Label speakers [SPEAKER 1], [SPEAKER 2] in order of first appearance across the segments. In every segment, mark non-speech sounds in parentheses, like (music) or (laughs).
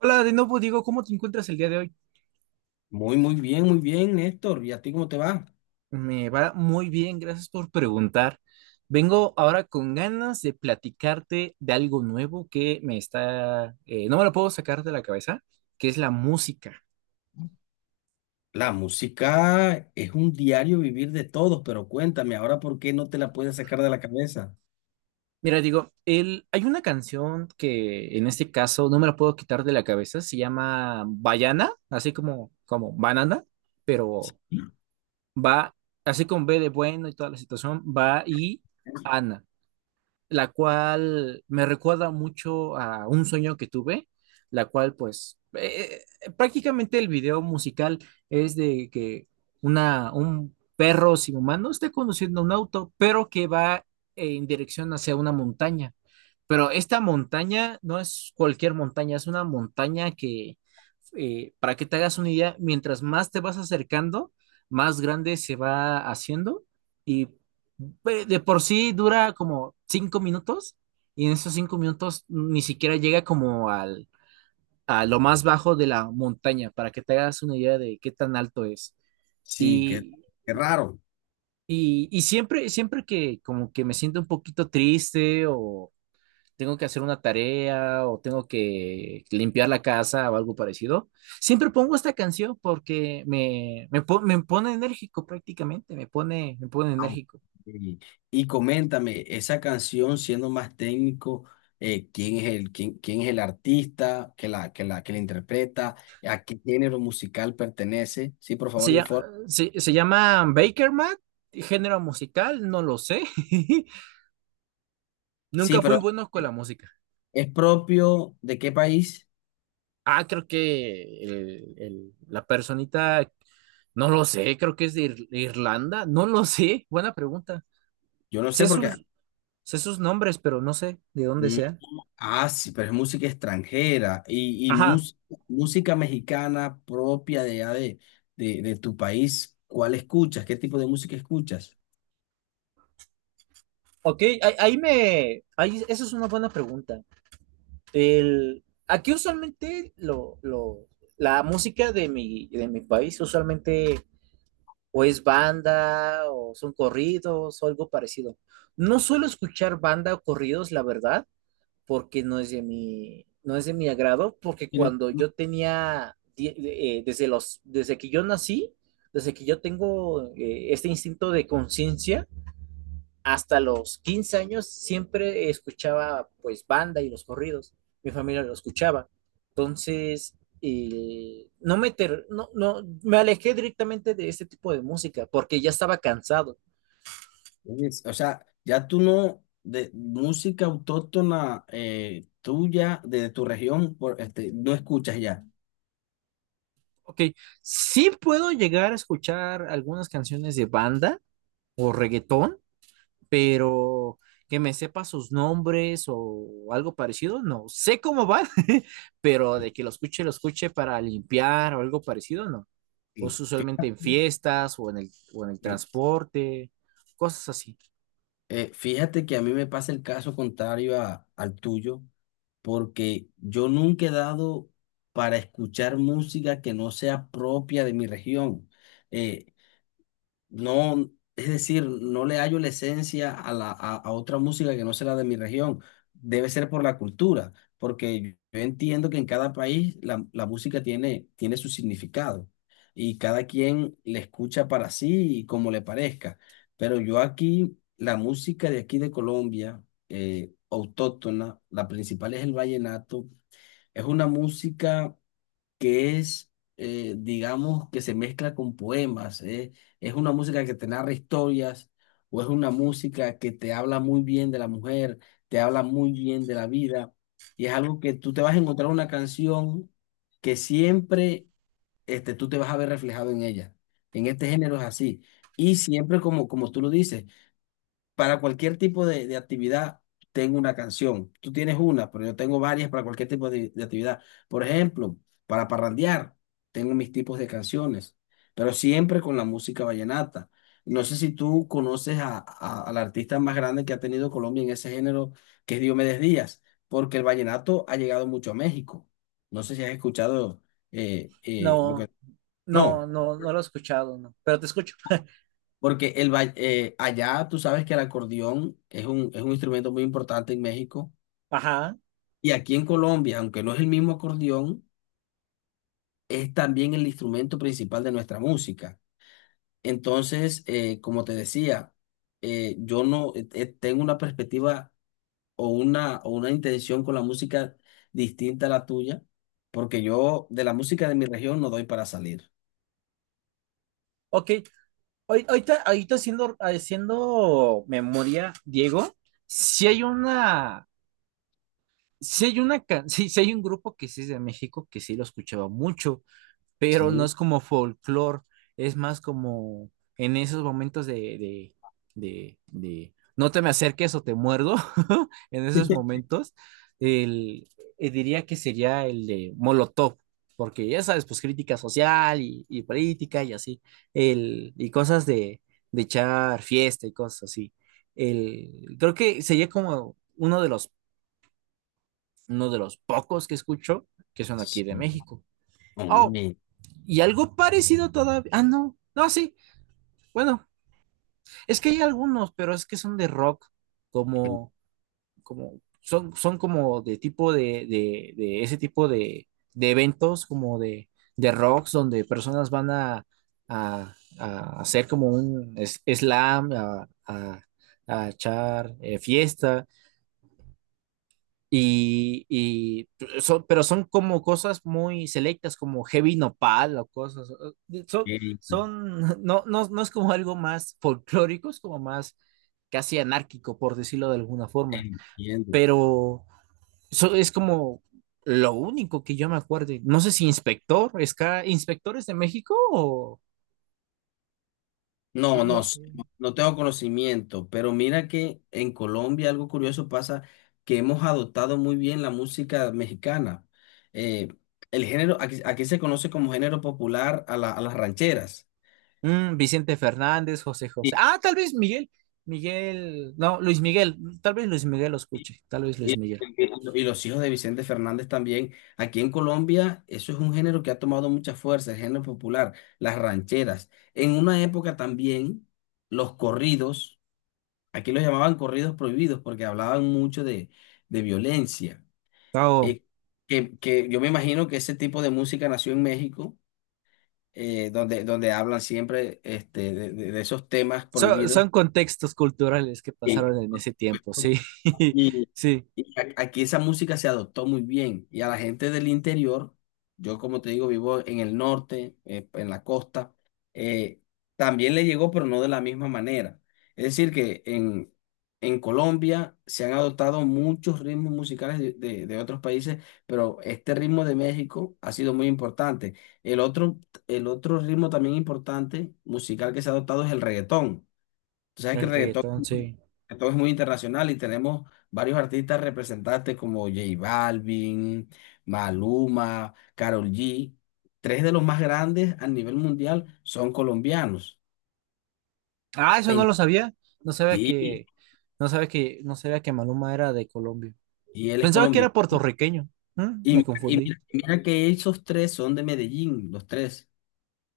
[SPEAKER 1] Hola, de nuevo Diego, ¿cómo te encuentras el día de hoy?
[SPEAKER 2] Muy, muy bien, Néstor. ¿Y a ti cómo te va?
[SPEAKER 1] Me va muy bien, gracias por preguntar. Vengo ahora con ganas de platicarte de algo nuevo que no me lo puedo sacar de la cabeza, que es la música.
[SPEAKER 2] La música es un diario vivir de todos, pero cuéntame, ahora por qué no te la puedes sacar de la cabeza.
[SPEAKER 1] Mira, Diego, hay una canción que en este caso no me la puedo quitar de la cabeza, se llama Bayana, así como banana, pero
[SPEAKER 2] Sí.
[SPEAKER 1] va, así con B de bueno y toda la situación, va y Ana, la cual me recuerda mucho a un sueño que tuve, la cual pues prácticamente el video musical es de que un perro sin humano esté conduciendo un auto, pero que va en dirección hacia una montaña. Pero esta montaña no es cualquier montaña, es una montaña que, para que te hagas una idea, mientras más te vas acercando, más grande se va haciendo y de por sí dura como 5 minutos, y en esos 5 minutos ni siquiera llega como a lo más bajo de la montaña, para que te hagas una idea de qué tan alto es.
[SPEAKER 2] Sí, qué,
[SPEAKER 1] Y,
[SPEAKER 2] qué raro.
[SPEAKER 1] y siempre que como que me siento un poquito triste, o tengo que hacer una tarea, o tengo que limpiar la casa o algo parecido, siempre pongo esta canción porque me pone enérgico prácticamente, me pone
[SPEAKER 2] Ah, ok.
[SPEAKER 1] enérgico.
[SPEAKER 2] Y, y coméntame, esa canción, siendo más técnico, ¿quién es quién es el artista que la interpreta? ¿A qué género musical pertenece? Sí, por
[SPEAKER 1] Se,
[SPEAKER 2] favor,
[SPEAKER 1] llama
[SPEAKER 2] informe.
[SPEAKER 1] se llama Baker Mat. Género musical, no lo sé. (laughs)
[SPEAKER 2] Sí,
[SPEAKER 1] Nunca fui
[SPEAKER 2] pero
[SPEAKER 1] bueno con la música.
[SPEAKER 2] ¿es propio de qué país?
[SPEAKER 1] Ah, creo que la personita, no lo sé, creo que es de Irlanda, no lo sé, buena pregunta.
[SPEAKER 2] Yo no sé
[SPEAKER 1] Sé
[SPEAKER 2] porque...
[SPEAKER 1] sus, sé sus nombres, pero no sé de dónde sea.
[SPEAKER 2] Ah, sí, pero es música extranjera y
[SPEAKER 1] Ajá.
[SPEAKER 2] música mexicana propia de, allá de, de tu país. ¿Cuál escuchas? ¿Qué tipo de música escuchas?
[SPEAKER 1] Ok, eso es una buena pregunta. Aquí usualmente la música de mi país usualmente o es banda o son corridos o algo parecido. No suelo escuchar banda o corridos, la verdad, porque no es de mi agrado, porque
[SPEAKER 2] Y no-
[SPEAKER 1] cuando
[SPEAKER 2] no-
[SPEAKER 1] yo tenía, die- desde desde que yo nací, desde que yo tengo este instinto de conciencia, hasta los 15 años siempre escuchaba pues banda y los corridos, mi familia lo escuchaba, entonces no, me ter no, no, me alejé directamente de este tipo de música porque ya estaba cansado.
[SPEAKER 2] O sea, ya tú no, de música autóctona tuya, de tu región, por, este, no escuchas ya.
[SPEAKER 1] Ok, sí puedo llegar a escuchar algunas canciones de banda o reggaetón, pero que me sepa sus nombres o algo parecido, no sé cómo van. (laughs) Pero de que lo escuche para limpiar o algo parecido, no. O
[SPEAKER 2] No.
[SPEAKER 1] es usualmente en
[SPEAKER 2] Fíjate.
[SPEAKER 1] fiestas o en o en el transporte, cosas así.
[SPEAKER 2] Fíjate que a mí me pasa el caso contrario al tuyo, porque yo nunca he dado para escuchar música que no sea propia de mi región. Eh, no, es decir, no le hallo la esencia a a otra música que no sea la de mi región. Debe ser por la cultura, porque yo entiendo que en cada país la música tiene su significado y cada quien le escucha para sí y como le parezca. Pero yo aquí, la música de aquí de Colombia, autóctona, la principal es el vallenato, es una música que es, digamos, que se mezcla con poemas. Es una música que te narra historias o es una música que te habla muy bien de la mujer, te habla muy bien de la vida. Y es algo que tú te vas a encontrar una canción que siempre tú te vas a ver reflejado en ella. En este género es así. Y siempre, como, como tú lo dices, para cualquier tipo de actividad tengo una canción. Tú tienes una, pero yo tengo varias para cualquier tipo de actividad. Por ejemplo, para parrandear, tengo mis tipos de canciones, pero siempre con la música vallenata. No sé si tú conoces a, al artista más grande que ha tenido Colombia en ese género, que es Diomedes Díaz, porque el vallenato ha llegado mucho a México. No sé si has escuchado lo
[SPEAKER 1] No,
[SPEAKER 2] que...
[SPEAKER 1] no,
[SPEAKER 2] No.
[SPEAKER 1] no, no lo he escuchado, no. Pero te escucho. (laughs)
[SPEAKER 2] Porque allá tú sabes que el acordeón es un instrumento muy importante en México
[SPEAKER 1] Ajá.
[SPEAKER 2] y aquí en Colombia, aunque no es el mismo acordeón, es también el instrumento principal de nuestra música. Entonces, como te decía, yo no tengo una perspectiva o una intención con la música distinta a la tuya, porque yo de la música de mi región no doy para salir.
[SPEAKER 1] Ok. Ahorita, haciendo memoria, Diego, si hay una, si hay una, ca- (laughs) Sí, sí, hay un grupo que sí es de México que sí lo escuchaba mucho, pero no
[SPEAKER 2] Sí.
[SPEAKER 1] es como folclore, es más como en esos momentos de, de, de, de, no te me acerques o te muerdo. (laughs) En esos
[SPEAKER 2] (laughs)
[SPEAKER 1] momentos, el, diría que sería el de Molotov, porque ya sabes, pues crítica social y política y así, y cosas de echar fiesta y cosas así. Creo que sería como uno de los pocos que escucho que son aquí
[SPEAKER 2] Sí.
[SPEAKER 1] de México. Oh,
[SPEAKER 2] Hombre,
[SPEAKER 1] y algo parecido todavía. Ah, no. No, sí. Bueno, es que hay algunos, pero es que son de rock, como, son como de tipo de ese tipo de eventos, como de rocks, donde personas van a, a hacer como un slam, a echar fiesta. Y pero son como cosas muy selectas, como Heavy Nopal o cosas. eh, Son,
[SPEAKER 2] ok,
[SPEAKER 1] (laughs) no, no, no es como algo más folclórico, es como más casi anárquico, por decirlo de alguna forma.
[SPEAKER 2] entiendo.
[SPEAKER 1] Pero es como lo único que yo me acuerdo. No sé si Inspector, Ska, Inspectores de México o no,
[SPEAKER 2] No, no,
[SPEAKER 1] no sé.
[SPEAKER 2] s- no tengo conocimiento, pero mira que en Colombia algo curioso pasa que hemos adoptado muy bien la música mexicana. Eh, el género, aquí, aquí se conoce como género popular a a las rancheras.
[SPEAKER 1] Mm, Vicente Fernández, José José.
[SPEAKER 2] Sí.
[SPEAKER 1] Ah, tal vez Miguel, Miguel, no, Luis Miguel, tal vez Luis Miguel lo
[SPEAKER 2] Y,
[SPEAKER 1] escuche, tal vez Luis Miguel.
[SPEAKER 2] y los hijos de Vicente Fernández también. Aquí en Colombia, eso es un género que ha tomado mucha fuerza, el género popular, las rancheras. En una época también, los corridos, aquí los llamaban corridos prohibidos porque hablaban mucho de violencia.
[SPEAKER 1] No,
[SPEAKER 2] eh, que yo me imagino que ese tipo de música nació en México, donde hablan siempre este, de, de esos temas
[SPEAKER 1] Son,
[SPEAKER 2] prohibidos.
[SPEAKER 1] son contextos culturales que
[SPEAKER 2] Sí.
[SPEAKER 1] pasaron en ese tiempo, sí. (laughs)
[SPEAKER 2] Y,
[SPEAKER 1] Sí,
[SPEAKER 2] Y aquí esa música se adoptó muy bien y a la gente del interior, yo como te digo, vivo en el norte, en la costa, eh, también le llegó, pero no de la misma manera. Es decir, que en Colombia se han adoptado muchos ritmos musicales de, de otros países, pero este ritmo de México ha sido muy importante. El otro, el otro ritmo también importante musical que se ha adoptado es el reggaetón. Tú sabes que el
[SPEAKER 1] el
[SPEAKER 2] reggaetón
[SPEAKER 1] reggaetón, sí.
[SPEAKER 2] que todo es muy internacional y tenemos varios artistas representantes como J Balvin, Maluma, Karol G. Tres de los más grandes a nivel mundial son colombianos.
[SPEAKER 1] Ah, eso no
[SPEAKER 2] En-
[SPEAKER 1] lo sabía. No sabía
[SPEAKER 2] sí,
[SPEAKER 1] que, Maluma era de Colombia.
[SPEAKER 2] y él es
[SPEAKER 1] Pensaba que
[SPEAKER 2] colombiano.
[SPEAKER 1] era puertorriqueño.
[SPEAKER 2] Y,
[SPEAKER 1] Me confundí.
[SPEAKER 2] y mira que esos tres son de Medellín, los tres.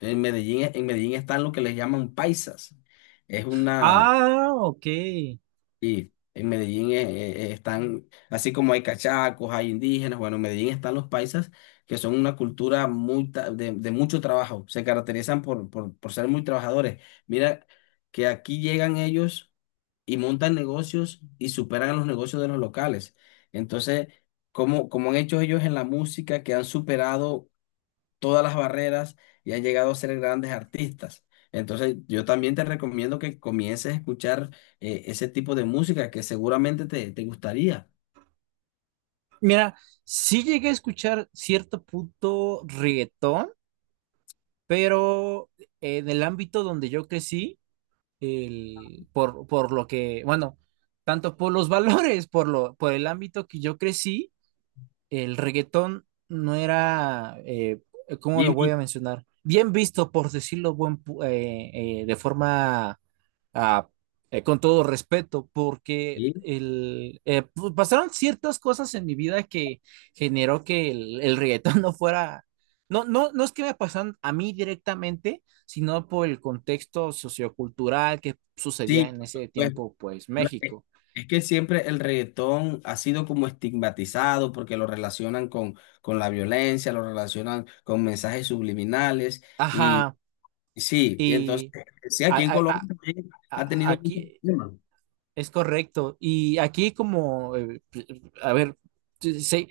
[SPEAKER 2] En Medellín están lo que les llaman paisas. Es una,
[SPEAKER 1] Ah, ok.
[SPEAKER 2] y en Medellín están, así como hay cachacos, hay indígenas, bueno, en Medellín están los paisas, que son una cultura de mucho trabajo, se caracterizan por ser muy trabajadores. Mira que aquí llegan ellos y montan negocios y superan los negocios de los locales. Entonces, como, como han hecho ellos en la música, que han superado todas las barreras y han llegado a ser grandes artistas. Entonces, yo también te recomiendo que comiences a escuchar ese tipo de música que seguramente te gustaría.
[SPEAKER 1] Mira, sí llegué a escuchar cierto punto reggaetón, pero en el ámbito donde yo crecí, por lo que, bueno, tanto por los (laughs) valores, por el ámbito que yo crecí, el reggaetón no era, ¿cómo lo
[SPEAKER 2] Bien,
[SPEAKER 1] voy
[SPEAKER 2] bien,
[SPEAKER 1] a mencionar? Bien visto, por decirlo de forma, ah, con todo respeto, porque
[SPEAKER 2] bien.
[SPEAKER 1] pues pasaron ciertas cosas en mi vida que generó que el reggaetón (laughs) no fuera. No, no, no es que me pasaran a mí directamente, sino por el contexto sociocultural que
[SPEAKER 2] Sí,
[SPEAKER 1] sucedía en ese
[SPEAKER 2] pues
[SPEAKER 1] tiempo, pues
[SPEAKER 2] no,
[SPEAKER 1] México.
[SPEAKER 2] es que siempre el reggaetón ha sido como estigmatizado porque lo relacionan con la violencia, lo relacionan con mensajes subliminales y
[SPEAKER 1] Ajá,
[SPEAKER 2] y sí, y entonces,
[SPEAKER 1] y
[SPEAKER 2] sí,
[SPEAKER 1] a-
[SPEAKER 2] aquí en
[SPEAKER 1] a- a-
[SPEAKER 2] Colombia también ha tenido mucho
[SPEAKER 1] aquí
[SPEAKER 2] problema.
[SPEAKER 1] es correcto. Y aquí como, a ver, sí,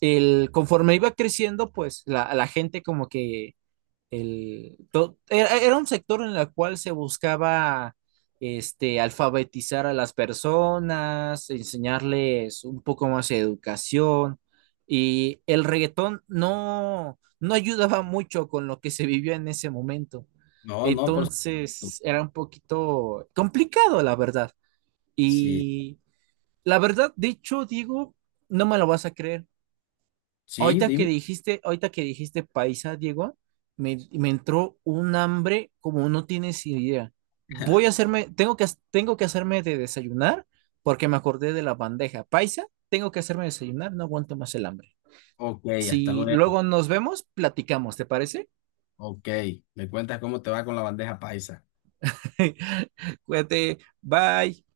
[SPEAKER 1] conforme iba creciendo, pues la gente como que era un sector en el cual se buscaba, este, alfabetizar a las personas, enseñarles un poco más de educación. Y el reggaetón no ayudaba mucho con lo que se vivió en ese momento.
[SPEAKER 2] No, no, por supuesto.
[SPEAKER 1] Entonces era un poquito complicado, la verdad.
[SPEAKER 2] Sí,
[SPEAKER 1] Y la verdad, dicho, Diego, no me lo vas a creer.
[SPEAKER 2] sí,
[SPEAKER 1] Ahorita que
[SPEAKER 2] dime.
[SPEAKER 1] dijiste, ahorita que dijiste paisa, Diego, me entró un hambre como no tienes idea.
[SPEAKER 2] (laughs)
[SPEAKER 1] Tengo que hacerme de desayunar porque me acordé de la bandeja paisa. Tengo que hacerme desayunar, no aguanto más el hambre.
[SPEAKER 2] Ok, hasta
[SPEAKER 1] Si
[SPEAKER 2] luego.
[SPEAKER 1] luego nos vemos, platicamos, ¿te parece?
[SPEAKER 2] Ok, me cuentas cómo te va con la bandeja paisa.
[SPEAKER 1] (laughs) Cuídate, bye.